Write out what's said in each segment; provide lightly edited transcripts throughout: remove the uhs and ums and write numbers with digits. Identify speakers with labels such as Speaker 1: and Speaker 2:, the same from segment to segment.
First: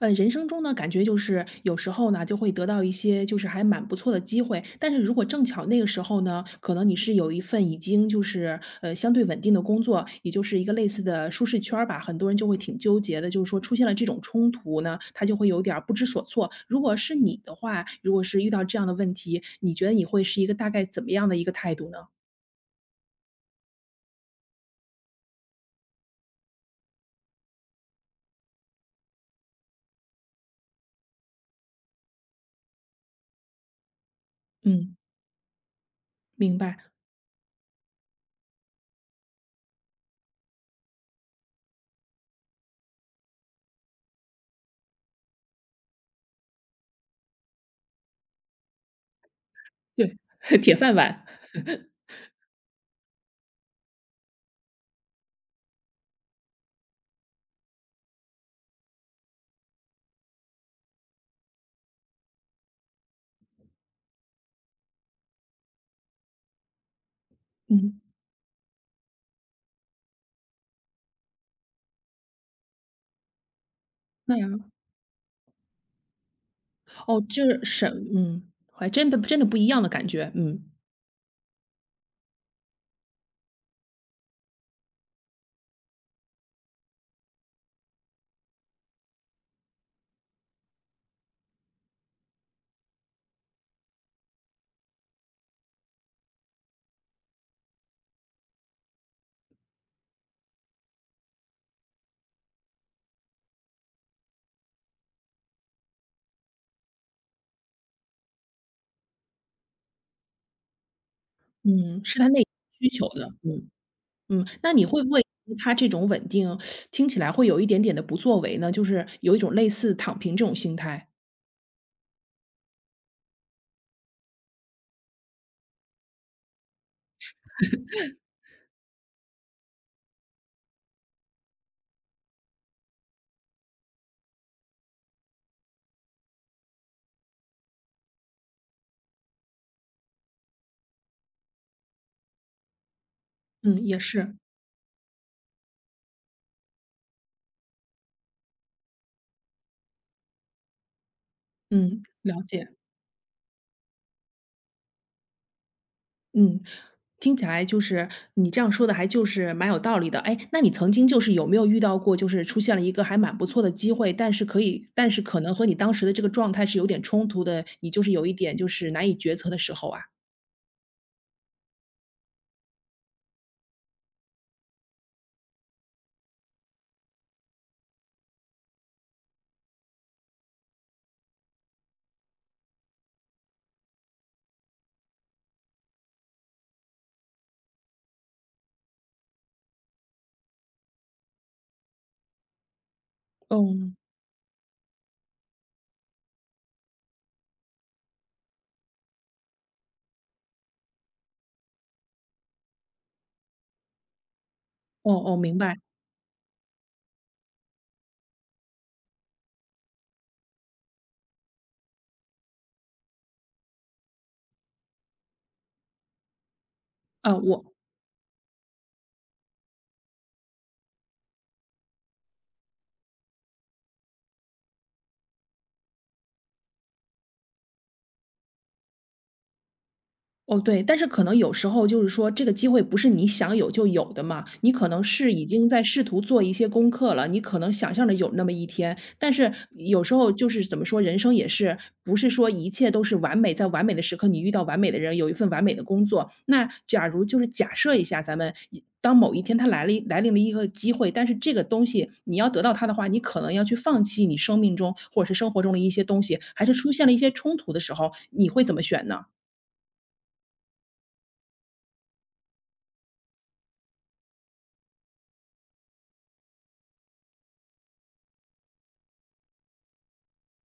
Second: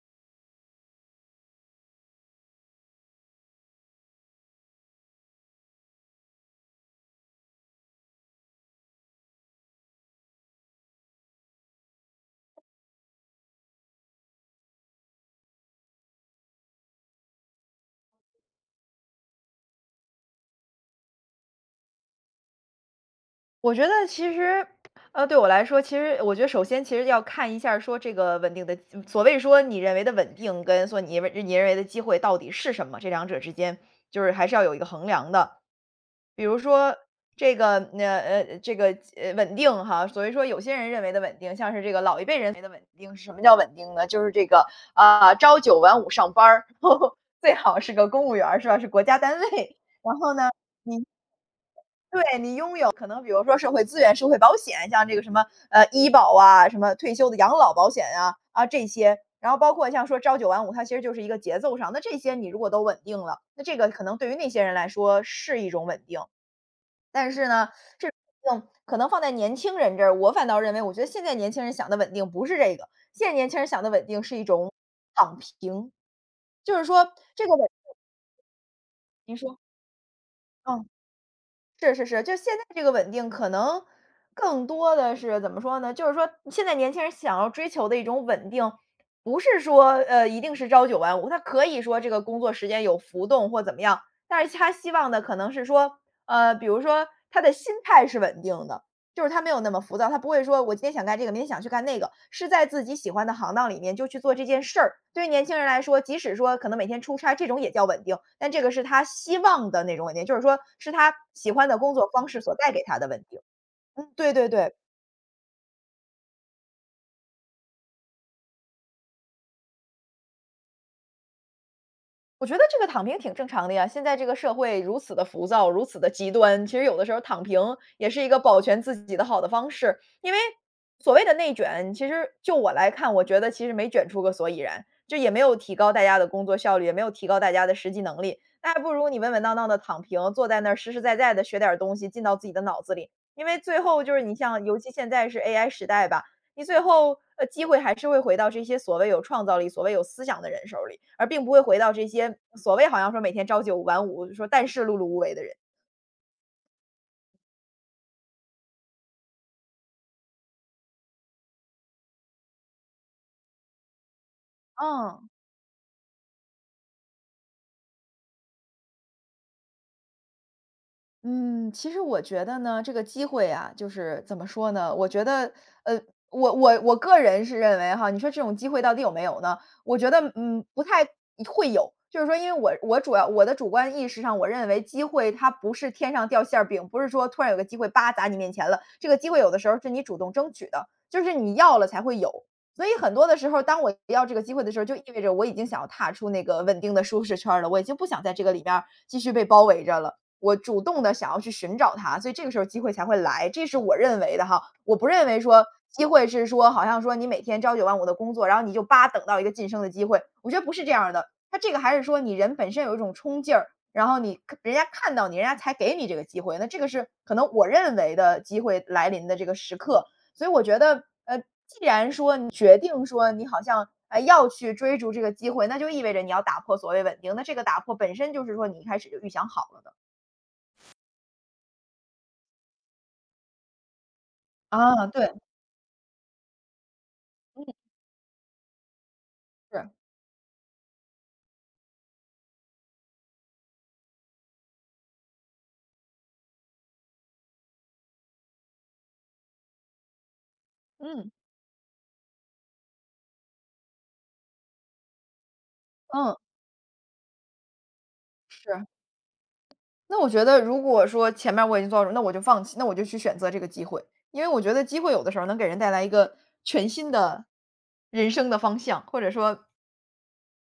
Speaker 1: 人生中呢，感觉就是有时候呢，就会得到一些就是还蛮不错的机会，但是如果正巧那个时候呢，可能你是有一份已经就是相对稳定的工作，也就是一个类似的舒适圈儿吧，很多人就会挺纠结的，就是说出现了这种冲突呢，他就会有点儿不知所措。如果是你的话，如果是遇到这样的问题，你觉得你会是一个大概怎么样的一个态度呢？
Speaker 2: 我觉得其实，对我来说，其实我觉得首先其实要看一下儿说这个稳定的，所谓说你认为的稳定跟说你认为的机会到底是什么，这两者之间就是还是要有一个
Speaker 1: 嗯，
Speaker 2: 衡量的。比
Speaker 1: 明
Speaker 2: 如
Speaker 1: 白，
Speaker 2: 说这个，这个稳定哈，所以说有些人认为的稳定，像是这个老一辈人认为的稳定是什么叫稳定呢？就是这个啊、朝九晚五上班儿，最好是个公务员儿是吧？是国家单位，然后呢？
Speaker 1: 对，铁饭碗，
Speaker 2: 对你拥有可能，比如说社会资源、社会保险，像这个什么医保啊、什么退休的养老保险啊这些，然后包括像说朝九晚五，它其实就是一个节奏上。那这些你如果都稳定了，那这个可能对于那些人来说是一种稳定，但是呢，
Speaker 1: 嗯，
Speaker 2: 这种可能放在年轻人这儿，我反倒认为，我觉得现在年轻人想的稳定不是这个，现在年轻人想的稳定是
Speaker 1: 那
Speaker 2: 一
Speaker 1: 样，
Speaker 2: 种躺平，就是说
Speaker 1: 哦，就
Speaker 2: 这个
Speaker 1: 是
Speaker 2: 稳，
Speaker 1: 什，嗯，还真的
Speaker 2: 您
Speaker 1: 真的不
Speaker 2: 说，
Speaker 1: 一样的感觉，嗯。
Speaker 2: 嗯。是是是，就现在这个稳定可能更多的是怎么说呢？就是说现在年轻人想要追求的一种稳定，不是说一定是朝九晚五，他可以说这个工作时间有浮动或怎么样，但是他希望的可能是说，比如说他的心态是稳定的，就是他没有那么浮躁，他不会说我今天想干这个，明天想去干那个，是在自己喜欢的行当里面就去做这件事儿。对于年轻人来说，即使说可能每天出差这种也叫稳定，但这个是他希望的那种稳定，就是说是他喜欢的工
Speaker 1: 嗯，
Speaker 2: 作
Speaker 1: 是
Speaker 2: 方
Speaker 1: 他
Speaker 2: 式
Speaker 1: 内
Speaker 2: 所带给
Speaker 1: 需
Speaker 2: 他的
Speaker 1: 求
Speaker 2: 稳
Speaker 1: 的，
Speaker 2: 定。
Speaker 1: 嗯，
Speaker 2: 嗯，对
Speaker 1: 嗯。
Speaker 2: 对
Speaker 1: 那
Speaker 2: 对。
Speaker 1: 你会不会他这种稳定，听起来会有一点点的不作为呢？就是有一种类似躺平这种心态。
Speaker 2: 我觉得这个躺平挺正常的呀，现在这个社会如此的浮躁，如此的极端，其实有的时候躺平也是一个保全自己的好的方式。因为所谓的内卷，其实就我来看，我觉得其实没卷出个所以然，就也没有提高大家的工作效率，也没有提高大家的实际能力。那还不如你稳稳当当的躺平，坐在那儿实实在在的学点儿东西进到自己的脑子里。因为
Speaker 1: 嗯，
Speaker 2: 最
Speaker 1: 也
Speaker 2: 后就是你
Speaker 1: 是，
Speaker 2: 像，尤其现在是 AI 时代吧，你最后，机会还是会回到这些所谓有创造力、所谓有思想的人手里，而并不会回到
Speaker 1: 嗯，
Speaker 2: 这些
Speaker 1: 了解，
Speaker 2: 所谓好像说每天朝九晚五，说但是碌碌无为的人。
Speaker 1: 嗯。听起来就是你这样说的还就是蛮有道理的。哎，那你曾经就是有没有遇到过，就是出现了一个还蛮不错的机会，但是
Speaker 2: 嗯。
Speaker 1: 可能和你当时的这个状态是有点冲突的，你就是有一点就是难以决策的时候啊？
Speaker 2: 嗯，其实我觉得呢，这个机会啊，就是怎么说呢？我觉得，呃，我个人是认为哈，你说这种机会到底有没有呢？我觉得，嗯，不太会有。就是说，因为我主要我的主观意识上，我认为机会它不是天上掉馅儿饼，不是说突然有个机会叭砸你面前了。这个机会有的时候是你主动争取的，就是你要了才会有。所以很多的时候，当我
Speaker 1: 哦，
Speaker 2: 要这个机会的时候，就意味着我已经想要踏出那个稳定的舒适圈儿了，我已经不想在这个里面儿继续被包围着了。我主动的想要去寻找它，所以这个时候机会才会来，这是我认为的哈。我不
Speaker 1: 哦
Speaker 2: 认
Speaker 1: 哦，
Speaker 2: 为
Speaker 1: 明
Speaker 2: 说
Speaker 1: 白，
Speaker 2: 机会是说好像说你每天朝九晚五的工作，然后你就叭等到一个晋升的机会，我觉得不是这样的。他这个还是说你人本身有一种冲劲儿，然后你人家看到你，人家才给你这个机会，那这个是可
Speaker 1: 啊，
Speaker 2: 能我认为的机会来临的这个时刻。所以我觉得嗯决定说你好像，哎，要去追逐这个机会，那就意味着你要打破所谓稳定，那这个打破本身就是说你一开始就预想好了的。
Speaker 1: 哦，对，但是可能有时候就是说这个机会不是你想有就有的嘛，你可能
Speaker 2: 啊，
Speaker 1: 是
Speaker 2: 对。
Speaker 1: 已经在试图做一些功课了，你可
Speaker 2: 嗯
Speaker 1: 能想象着有那么一天，但是
Speaker 2: 是，
Speaker 1: 有时候就是怎么说，人生也是不是说一切都是完美，在完美的时刻你遇到完美的人，有一份完美的工作。那假如就是假设一下，咱们当某一天它来临了一个机会，但
Speaker 2: 嗯。
Speaker 1: 是这个东西你要得到它的话，你可能要去放弃你生命中或者是生活中的一些东
Speaker 2: 嗯，
Speaker 1: 西，还是出现了一些冲突的时候，你会怎么
Speaker 2: 是。
Speaker 1: 选呢？
Speaker 2: 那我觉得如果说前面我已经做到那我就放弃，那我就去选择这个机会。因为我觉得机会有的时候能给人带来一个全新的人生的方向，或者说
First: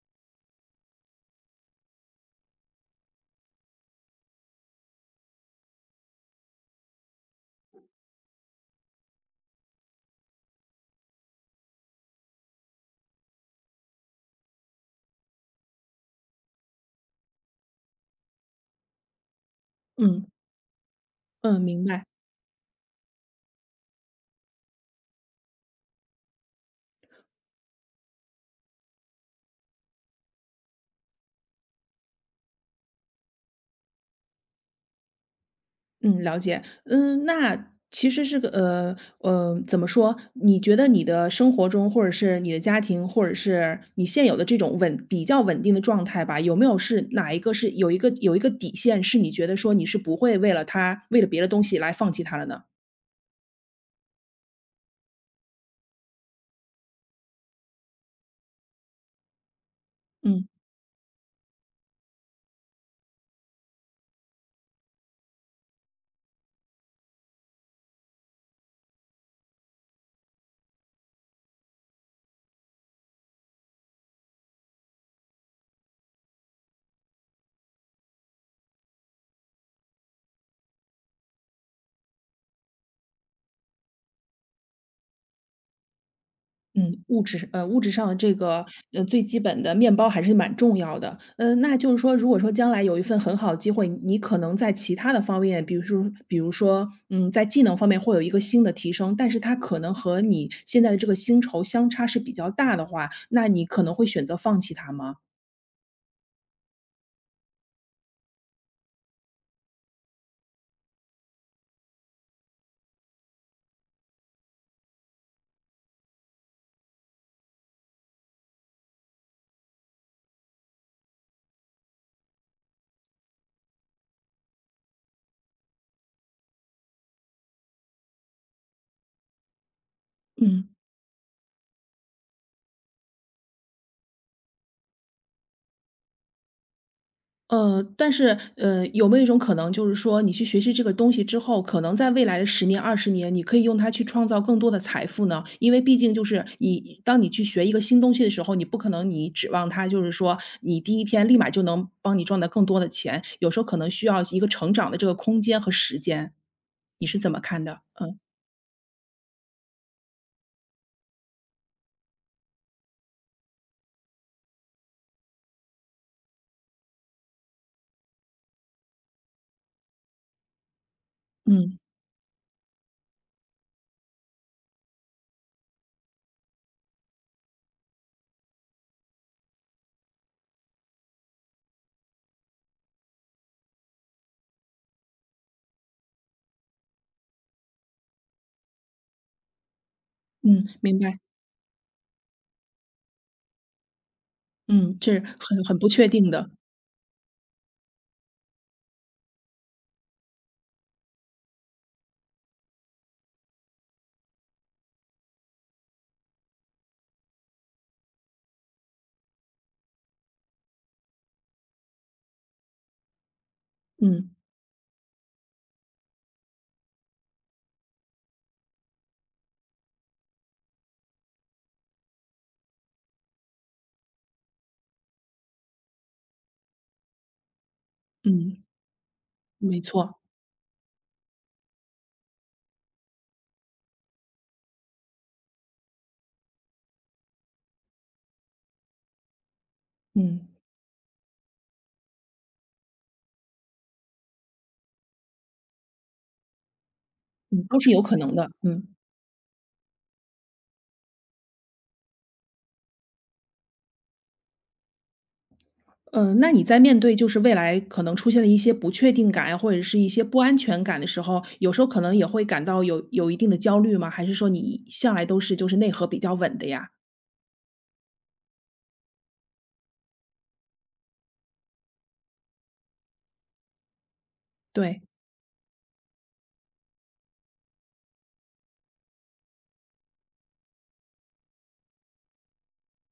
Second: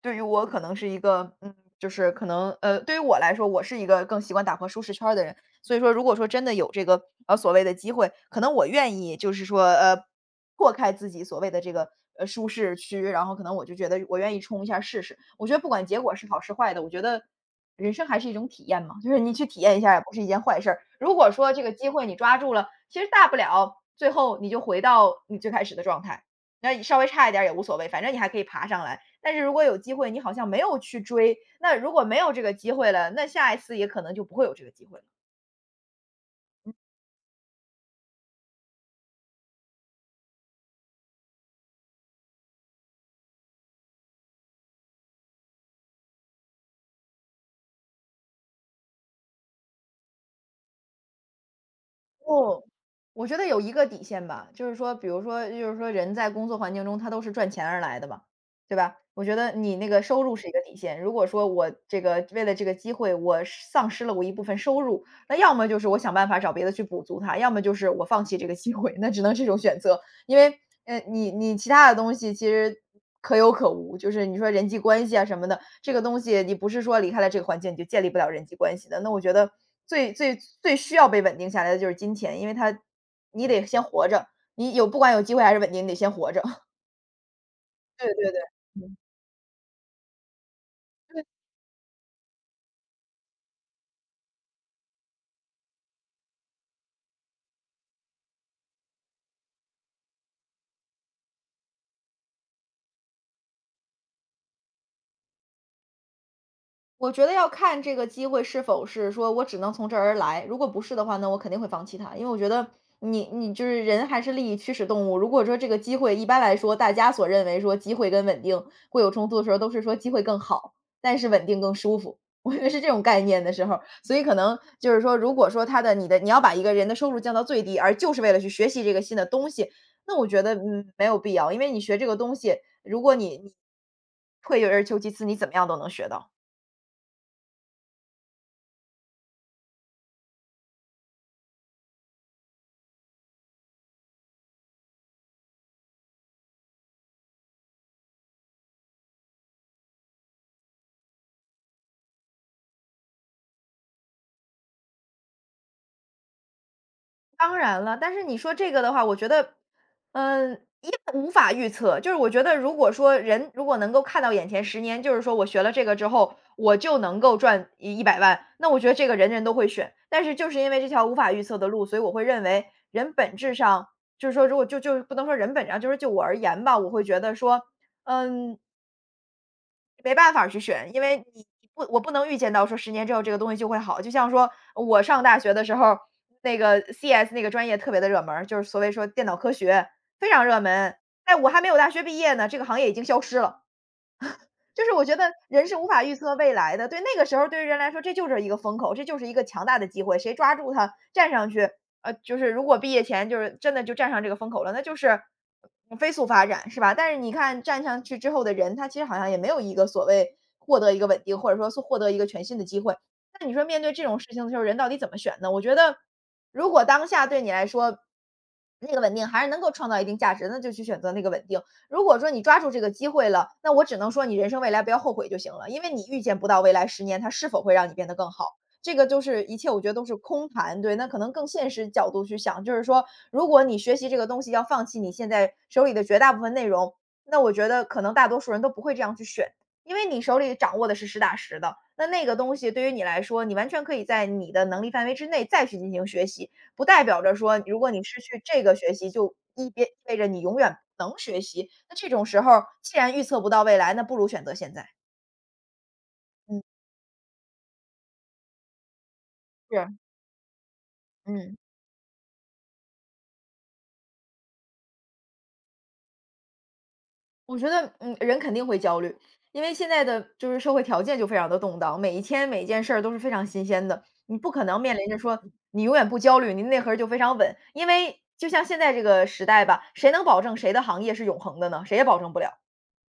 Speaker 2: 对于我可能是一个，嗯，就是可能，对于我来说，我是一个更习惯打破舒适圈儿的人。所以说如果说真的有这个，所谓的机会，可能我愿意就是说，破开自己所谓的这个，舒适区，然后可能我就觉得我愿意冲一下试试。我觉得不管结果是好是坏的，我觉得人生还是一种体验嘛，就是你去体验一下也不是
Speaker 1: 嗯。
Speaker 2: 一件坏事儿。如果说这
Speaker 1: 嗯，
Speaker 2: 个
Speaker 1: 明
Speaker 2: 机会
Speaker 1: 白，
Speaker 2: 你抓住了，其实大不了最后你就回到你最开始的状态，那稍微差一点儿也无所谓，反正你还可以爬上来。但是如果有机会，你好像没有去追，那如果没有这个机会了，那下一次也可能就不会有这个机会了。
Speaker 1: 嗯，了解。嗯，那其实是个，怎么说？你觉得你的生活中，或者是你的家庭，或者是你现有的这种比较稳定的状态吧，有没有是哪一个是有一个底线，是你觉得说你是不会为了别的东西来放弃他了呢？
Speaker 2: 不，我觉得有一个底线吧，就是说，比如说，就是说人在工作环境中，他都是赚钱而来的嘛，对吧？我觉得你那个收入是
Speaker 1: 嗯。
Speaker 2: 一个底线。如果说我这个为了这个机会，我是丧失了我一部分收入，那要么就是我想办法找别的去补足它，要么就是我放弃这个机会，那只能这种选择。因为，你其他的东西其实可有可无，就是你说人际关系啊什么的，这个东西你不是说离开了这个环境你就建立不了人际关系的。那我觉得最最需要被稳定下来的就是金钱，因为它你得先活着，你有不管有机会还是稳定，你得先活着。
Speaker 1: 嗯，物质上
Speaker 2: 对
Speaker 1: 的
Speaker 2: 对
Speaker 1: 这
Speaker 2: 对。
Speaker 1: 个，最基本的面包还是蛮重要的。那就是说，如果说将来有一份很好的机会，你可能在其他的方面，比如说，在技能方面会有一个新的提升，但是它可能和你现在的这个薪酬相差是比较大的话，那你可能会选择放弃它吗？
Speaker 2: 我觉得要看这个机会是否是说我只能从这儿而来，如果不是的话呢，那我肯定会放弃它。因为我觉得你就是人还是利益驱使动物。如果说这个机会一般来说，大家所认为说机会跟稳定会有冲突的时候，都是说机会更好，但是稳定更舒服。我觉得是这种概念的时候，所以可能就是说，如果说你要把一个人的收入降到最低，而就是为了去学习这个新的东西，那我觉得
Speaker 1: 嗯。
Speaker 2: 没有必要，因为你学这个东西，如果你退而求其次，你怎么样都能学到。
Speaker 1: 但是，有没有一种可能，就是说你去学习这个东西之后，可能在未来的十年、20年，你可以用它去创造更多的财富呢？因为毕竟就是当你去学一个新东西的时候，你不可能你指望它就是说你第一天立马就能帮你赚到更多的钱，有时候可能需要一个成长的这个空间和时间。你是怎么
Speaker 2: 当
Speaker 1: 看的？
Speaker 2: 然了，但
Speaker 1: 嗯，
Speaker 2: 是你说这个的话，我觉得，嗯，一无法预测。就是我觉得，如果说人如果能够看到眼前十年，就是说我学了这个之后，我就能够赚一百万，那我觉得这个人人都会选。但是就是因为这条无法预测的
Speaker 1: 嗯，
Speaker 2: 路，所以我会认为人本质上就是说，如果就不能说人本质上，就是就我而言吧，我会觉得说，嗯，没办法去选，因为你不我不能预见到说十年之后这个东西就会好。就像说我上大学的时候，那个 CS 那个专业特别的热门儿就是所谓说电脑科学，非常热
Speaker 1: 嗯，
Speaker 2: 门。
Speaker 1: 明白，
Speaker 2: 哎，我还没有大学毕业呢，这个行业已经消失了。就是
Speaker 1: 嗯，
Speaker 2: 我
Speaker 1: 这
Speaker 2: 觉
Speaker 1: 是
Speaker 2: 得
Speaker 1: 很
Speaker 2: 人是
Speaker 1: 很
Speaker 2: 无
Speaker 1: 不
Speaker 2: 法
Speaker 1: 确
Speaker 2: 预
Speaker 1: 定
Speaker 2: 测
Speaker 1: 的，
Speaker 2: 未来的，对那个时候对于人来说，这就是一个风口，这就是一个强大的机会，谁抓住它站上去，就是如果毕业前就是真的就站上这个风口了，那就是飞速发展，是吧？但是你看站上去之后的人，他其实好像也没有一个所谓获得一个稳定，或者说是获得一个全新的机会。那你说面对这种事
Speaker 1: 嗯，
Speaker 2: 情的时候，人到底怎么选呢？我觉得，如果当下对你来说，那个稳定还是能够创造一定价值，那就去选择那个稳定。如果说你抓住这个机会了，那我只能说你人生未来不要后悔就行了，因为你预见不到未来十年它是否会让你变得更好。
Speaker 1: 嗯，
Speaker 2: 这个就是一切，
Speaker 1: 没
Speaker 2: 我觉得都是
Speaker 1: 错，
Speaker 2: 空谈。对，那可能更现实角度去想，就是说，如果你学习这个东西要放弃你现在手里的绝大部分内容，那我觉得可能大多数人都不会这样去选，因为你手
Speaker 1: 嗯，
Speaker 2: 里掌握的是实打实的。那那个东西对于你来说，你完全可以在你的能力范围之内再去进行学习，不代表着说，
Speaker 1: 嗯，
Speaker 2: 如
Speaker 1: 都
Speaker 2: 果
Speaker 1: 是有
Speaker 2: 你
Speaker 1: 可
Speaker 2: 失
Speaker 1: 能
Speaker 2: 去
Speaker 1: 的，
Speaker 2: 这个
Speaker 1: 嗯。
Speaker 2: 学习，就别意味着你永远不能学习。那这种时候儿，既然预测不到未来，那不如选择现在。
Speaker 1: 嗯，那
Speaker 2: 嗯，
Speaker 1: 你在面对就是未来可能出现的一些不确定感呀，或者
Speaker 2: 是，
Speaker 1: 是一些不安全感的时候，
Speaker 2: 嗯，
Speaker 1: 有时候可能也会感到有一定的焦虑吗？还是说你向来都是就是内核比较稳的呀？
Speaker 2: 我觉得，人肯定会焦虑，因为现在的就是社会条件就非常的动荡，每一天每一件事儿都是非常新鲜的，你不可能面
Speaker 1: 对，
Speaker 2: 临着说你永远不焦虑，你内核儿就非常稳。因为就像现在这个时代吧，谁能保证谁的行业是永恒的呢？谁也保证不了。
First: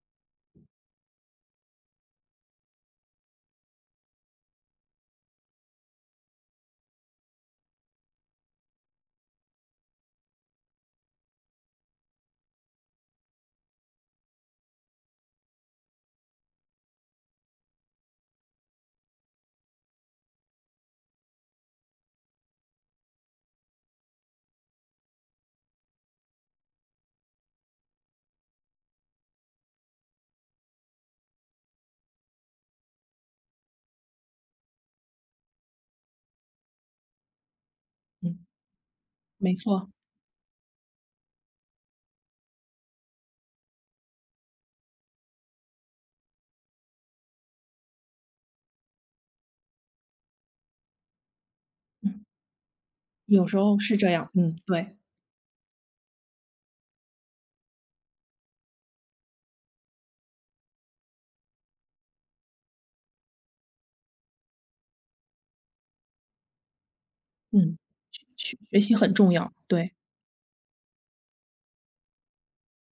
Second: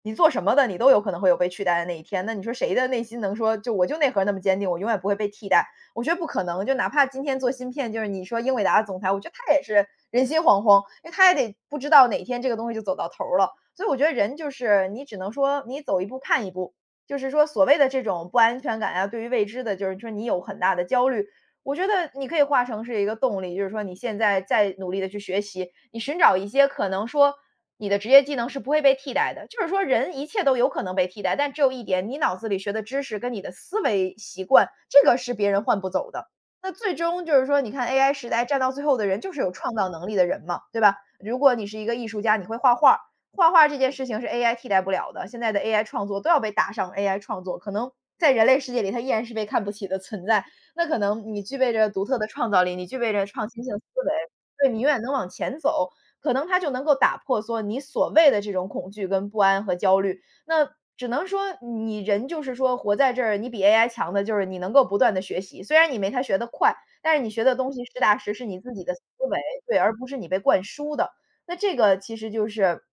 Speaker 2: 你做什么的，你都有可能会有被取代的那一天。那你说谁的内心能说就我就内核那么坚定，我永远不会被替代？我觉得不可能。就哪怕今天做芯片，就是你说英伟达的总裁，我觉得他也是人心惶惶，因为他也得不知道哪天这个东西就走到头儿了。所以我觉得人就是你只能说你走一步看一步，就是说所谓的这种不安全感呀，对于未知的，就是说你有很大的焦虑。我觉得你可以化成是一个动力，就是说你现在在努力的去学习，你寻找一些可能说你的职业技能是不会被替代的。就是说人一切都有可能被替代，但只有一点，你脑子里学的知识跟你的思维习惯，这个是别人换不走的。那最终就是说，你看 AI 时
Speaker 1: 嗯，
Speaker 2: 代站到最后的人就是有
Speaker 1: 没
Speaker 2: 创造
Speaker 1: 错，
Speaker 2: 能力的人嘛，对吧？如果你是一个艺术家，你会画画画画这件事情是 AI 替代不了的。现在的 AI 创作都要被打上 AI 创作，可能在人类世界里，它依然是被看不起的存在。那可能你具备着独特
Speaker 1: 嗯，
Speaker 2: 的创造力，你具备着
Speaker 1: 有
Speaker 2: 创
Speaker 1: 时
Speaker 2: 新性
Speaker 1: 候
Speaker 2: 思
Speaker 1: 是这
Speaker 2: 维，
Speaker 1: 样，嗯，
Speaker 2: 对你永
Speaker 1: 对，
Speaker 2: 远能往前走。可能他就能够打破说你所谓的这种恐惧跟不安和焦虑。那只能说你人就是说活在这儿，你比 AI 强的就是你能够不断的学习，虽然你没他学得快，但是你学的东
Speaker 1: 嗯，
Speaker 2: 西实打
Speaker 1: 学
Speaker 2: 实是
Speaker 1: 学
Speaker 2: 你自
Speaker 1: 学
Speaker 2: 己的
Speaker 1: 习
Speaker 2: 思
Speaker 1: 很重
Speaker 2: 维，
Speaker 1: 要，
Speaker 2: 对，而
Speaker 1: 对，
Speaker 2: 不是你被灌输的。那这个其实就是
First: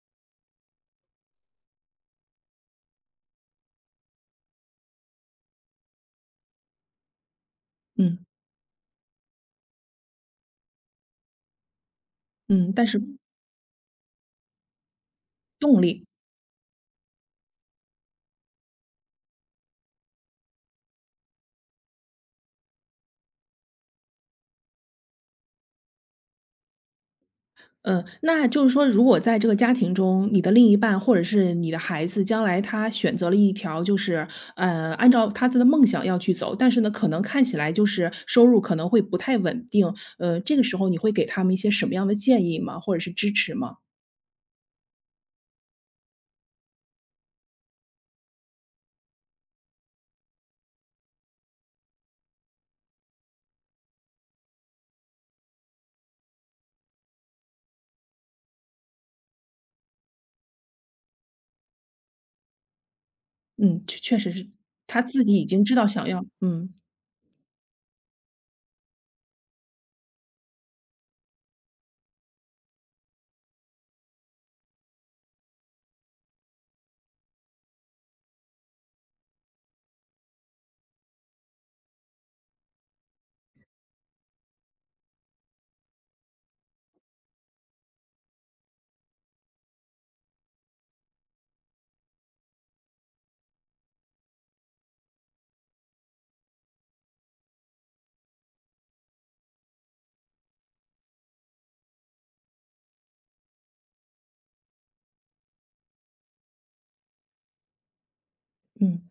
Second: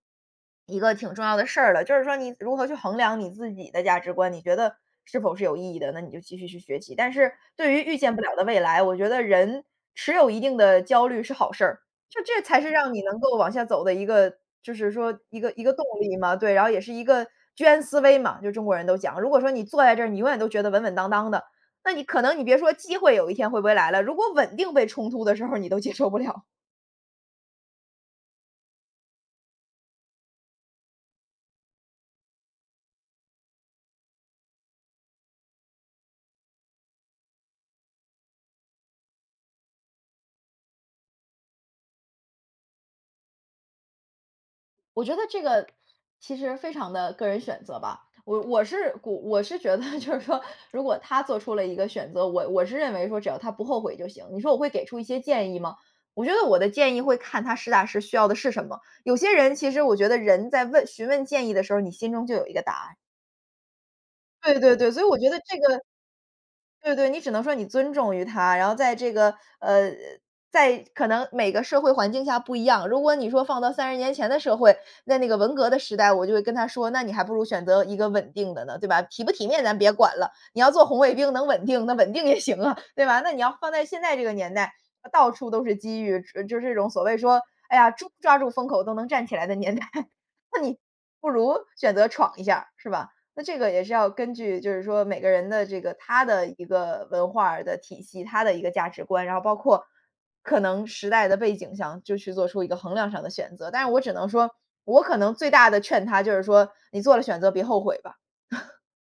Speaker 2: 一个挺重要的事儿了，就是说你如何去衡量你自己的价值观，你觉得是否是有意义的，那你就继续去学习。但是对于预见不
Speaker 1: 嗯
Speaker 2: 了的未来，我觉得人持有一定的焦虑是好事儿。就这才是
Speaker 1: 嗯，但
Speaker 2: 让你
Speaker 1: 是
Speaker 2: 能够往下走的一个就是说一个
Speaker 1: 动
Speaker 2: 动
Speaker 1: 力
Speaker 2: 力嘛，对，然后也是一个居安思危嘛，就中国人都讲，如果说你坐在这儿，你永远都觉得稳稳当当的，那你可能你别说机会有一天会不会来了，如果稳定被冲突的时候，你都接受不了。
Speaker 1: 嗯，那就是说，如果在这个家庭中，你的另一半或者是你的孩子，将来他选择了一条就是，按照他的梦想要去走，但是呢，可能看起来就是收入可能会不太稳定，这个时候你会给他们一些什么样的建议吗？或者是支持吗？
Speaker 2: 我觉得这个其实非常的个人选择吧。我是觉得 就是说，如果他做出了一个选择，我是认为说，只要他不后悔就行。你说我会给出一些建议吗？我觉得我的建议会看他实打实需要的是什么。有些人其实我觉得人在问询问建议的时候，你心中就有一个答案。
Speaker 1: 嗯，确确实是，
Speaker 2: 对对对，所
Speaker 1: 他
Speaker 2: 以我
Speaker 1: 自
Speaker 2: 觉
Speaker 1: 己
Speaker 2: 得
Speaker 1: 已
Speaker 2: 这
Speaker 1: 经知
Speaker 2: 个
Speaker 1: 道想要嗯，
Speaker 2: 对对，你只能说你尊重于他，然后在这个呃，在可能每个社会环境下不一样。如果你说放到30年前的社会，在那个文革的时代，我就会跟他说："那你还不如选择一个稳定的呢，对吧？体不体面咱别管了，你要做红卫兵能稳定，那稳定也行啊，对吧？"那你要放在现在这个年代，到处都是机遇，就是这种所谓说，哎呀，猪抓住风口都能站起来的年代，那你不如选择闯一下儿是吧？那这个也是要根据就是说每个人的这个他的一个文化儿的体系，他的一个价值观，然后包括可能时代的背景下，就去做出一个衡量上的选择。但是我只能说，我可能最大的劝他就是说，你做了选择别后悔吧。
Speaker 1: 嗯。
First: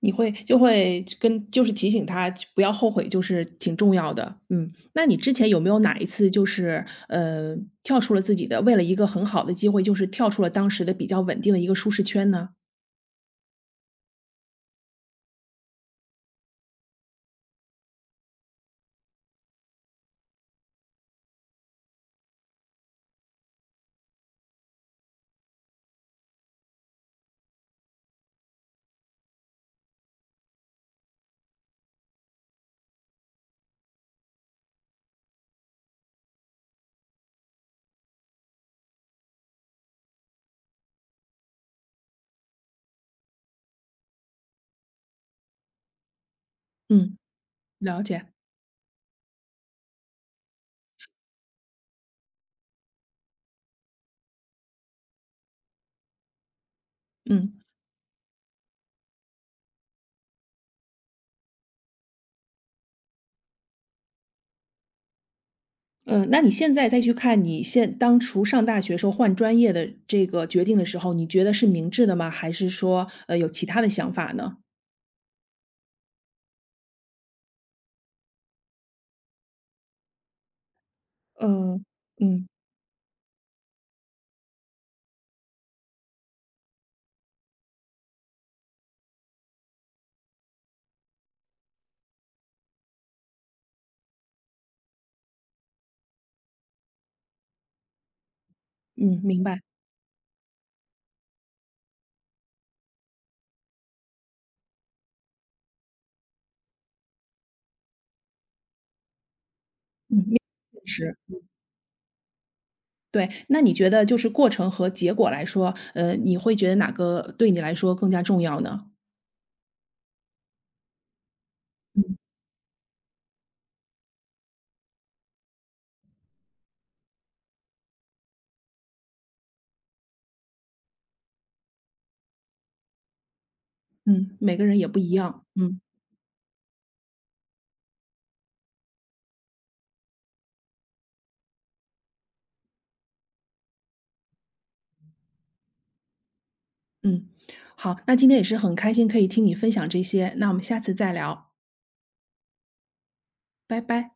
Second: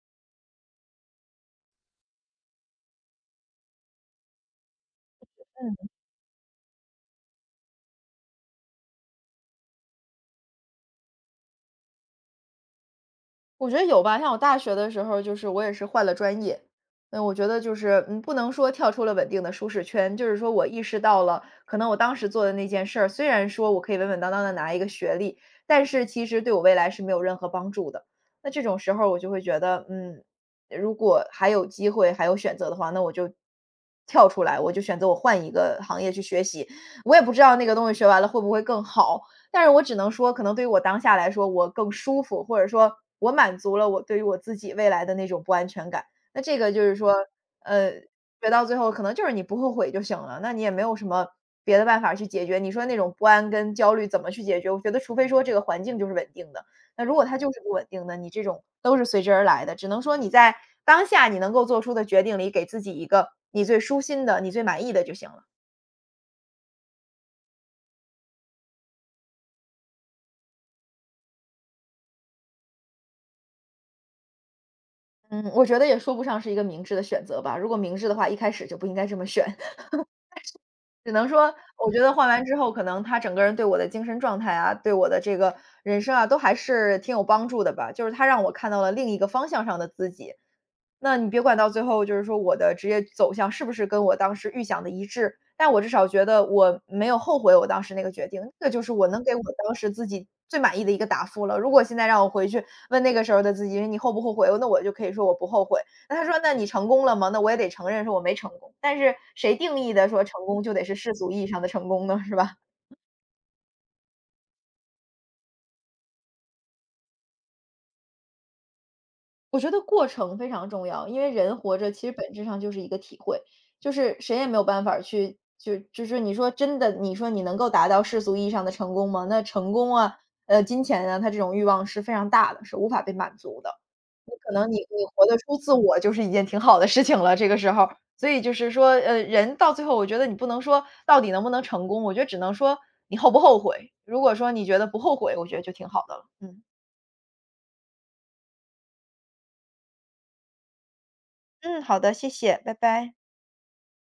Speaker 1: 你会就会跟就是提醒他不要后悔，就是挺重要的。嗯，那你之前有没有
Speaker 2: 嗯。
Speaker 1: 哪一次就是，跳出了自己的为了一个很好的机会，就是跳出了当时的比较稳定的一个舒适圈呢？
Speaker 2: 我觉得有吧，像我大学的时候，就是我也是换了专业。那我觉得就是，嗯，不能说跳出了稳定的舒适圈，就是说我意识到了，可能我当时做的那件事儿，虽然说我可以稳稳当当的拿一个学历，但是其实对我未来是没有任何帮助的。那这种时候，我就会觉得，嗯，如果还有机会，还有选择的话，那我就跳出来，我就选择我换一个行业去学习。我也不知道那个东西学完了会不会更好，但是我只能说，可能对于我当下来说，我更舒服，或者说我满足了我对于我自己未来的那种不安全感。那这个就是说，
Speaker 1: 嗯，
Speaker 2: 呃，
Speaker 1: 了解。
Speaker 2: 学到最后可能就是你不后悔就行了，那你也没有什么别的办法去解决。你说那种不安跟焦虑怎么去解决？我觉得除非说这个环境就是稳定的，那如果它就是
Speaker 1: 嗯，
Speaker 2: 不稳定的，你这种都是随之而来的。只能说你在当下你能够做出的决定里，给自己一个你最舒心的、你最满意的就行了。
Speaker 1: 嗯，那你现在再去看你现当初上大学时候换专业的这个决定的时候，你觉得是明智的吗？还是说，有其他的想法呢？
Speaker 2: 嗯，我觉得也说不上是一个明智的选择吧。如果明智的话，一开始就不应该这么选。只能说，
Speaker 1: 嗯
Speaker 2: 我觉得换完
Speaker 1: 嗯。
Speaker 2: 之后，可能他整个人对我的精神状态啊，对我的这个人生啊，都还是挺有帮助的吧。就是他让我看到了另一个方向上的自己，那你别管到最后就是说我的职业走向是不是跟我当时预想的一致，但我至少觉得我没有后悔我当时那个决定，这就是我
Speaker 1: 嗯，
Speaker 2: 能给我
Speaker 1: 明白。
Speaker 2: 当时自己最满意的一个答复了。如果现在让我回去问那个时候的自己，你后不后悔？那我就可以说我不后悔。那他说那你成功了吗？那我也得承认说我没成功，但是谁定义的
Speaker 1: 嗯，
Speaker 2: 说
Speaker 1: 面
Speaker 2: 成功就
Speaker 1: 对
Speaker 2: 得是世
Speaker 1: 现
Speaker 2: 俗
Speaker 1: 实。
Speaker 2: 意义上的成功呢，是吧？
Speaker 1: 对，那你觉得就是过程和结果来说，你会觉得哪个对你来说更加重要呢？
Speaker 2: 我觉得过程非常重要，因为人活着其实
Speaker 1: 嗯
Speaker 2: 本质上就是一个体会，就是谁也没有办法儿去就是你说真的，你说你能够达到世俗意义上的成功吗？那成功啊，金钱啊，他这种欲望是非常大的，是无法被满足的。你
Speaker 1: 嗯，
Speaker 2: 可
Speaker 1: 每个
Speaker 2: 能你
Speaker 1: 人也不
Speaker 2: 你
Speaker 1: 一
Speaker 2: 活得
Speaker 1: 样。
Speaker 2: 出自
Speaker 1: 嗯
Speaker 2: 我就是一件挺好的事情了，这个时候所以就是说，人到最后，我觉得你不能说到底能不能成功，我觉得只能说你后不后悔。如果说你觉得不后悔，我觉得就挺好的了。嗯。
Speaker 1: 嗯，好，那今天也是很开心可以听你分享这些，那我们下次再聊，
Speaker 2: 嗯，好的，谢谢，拜拜。
Speaker 1: 拜拜。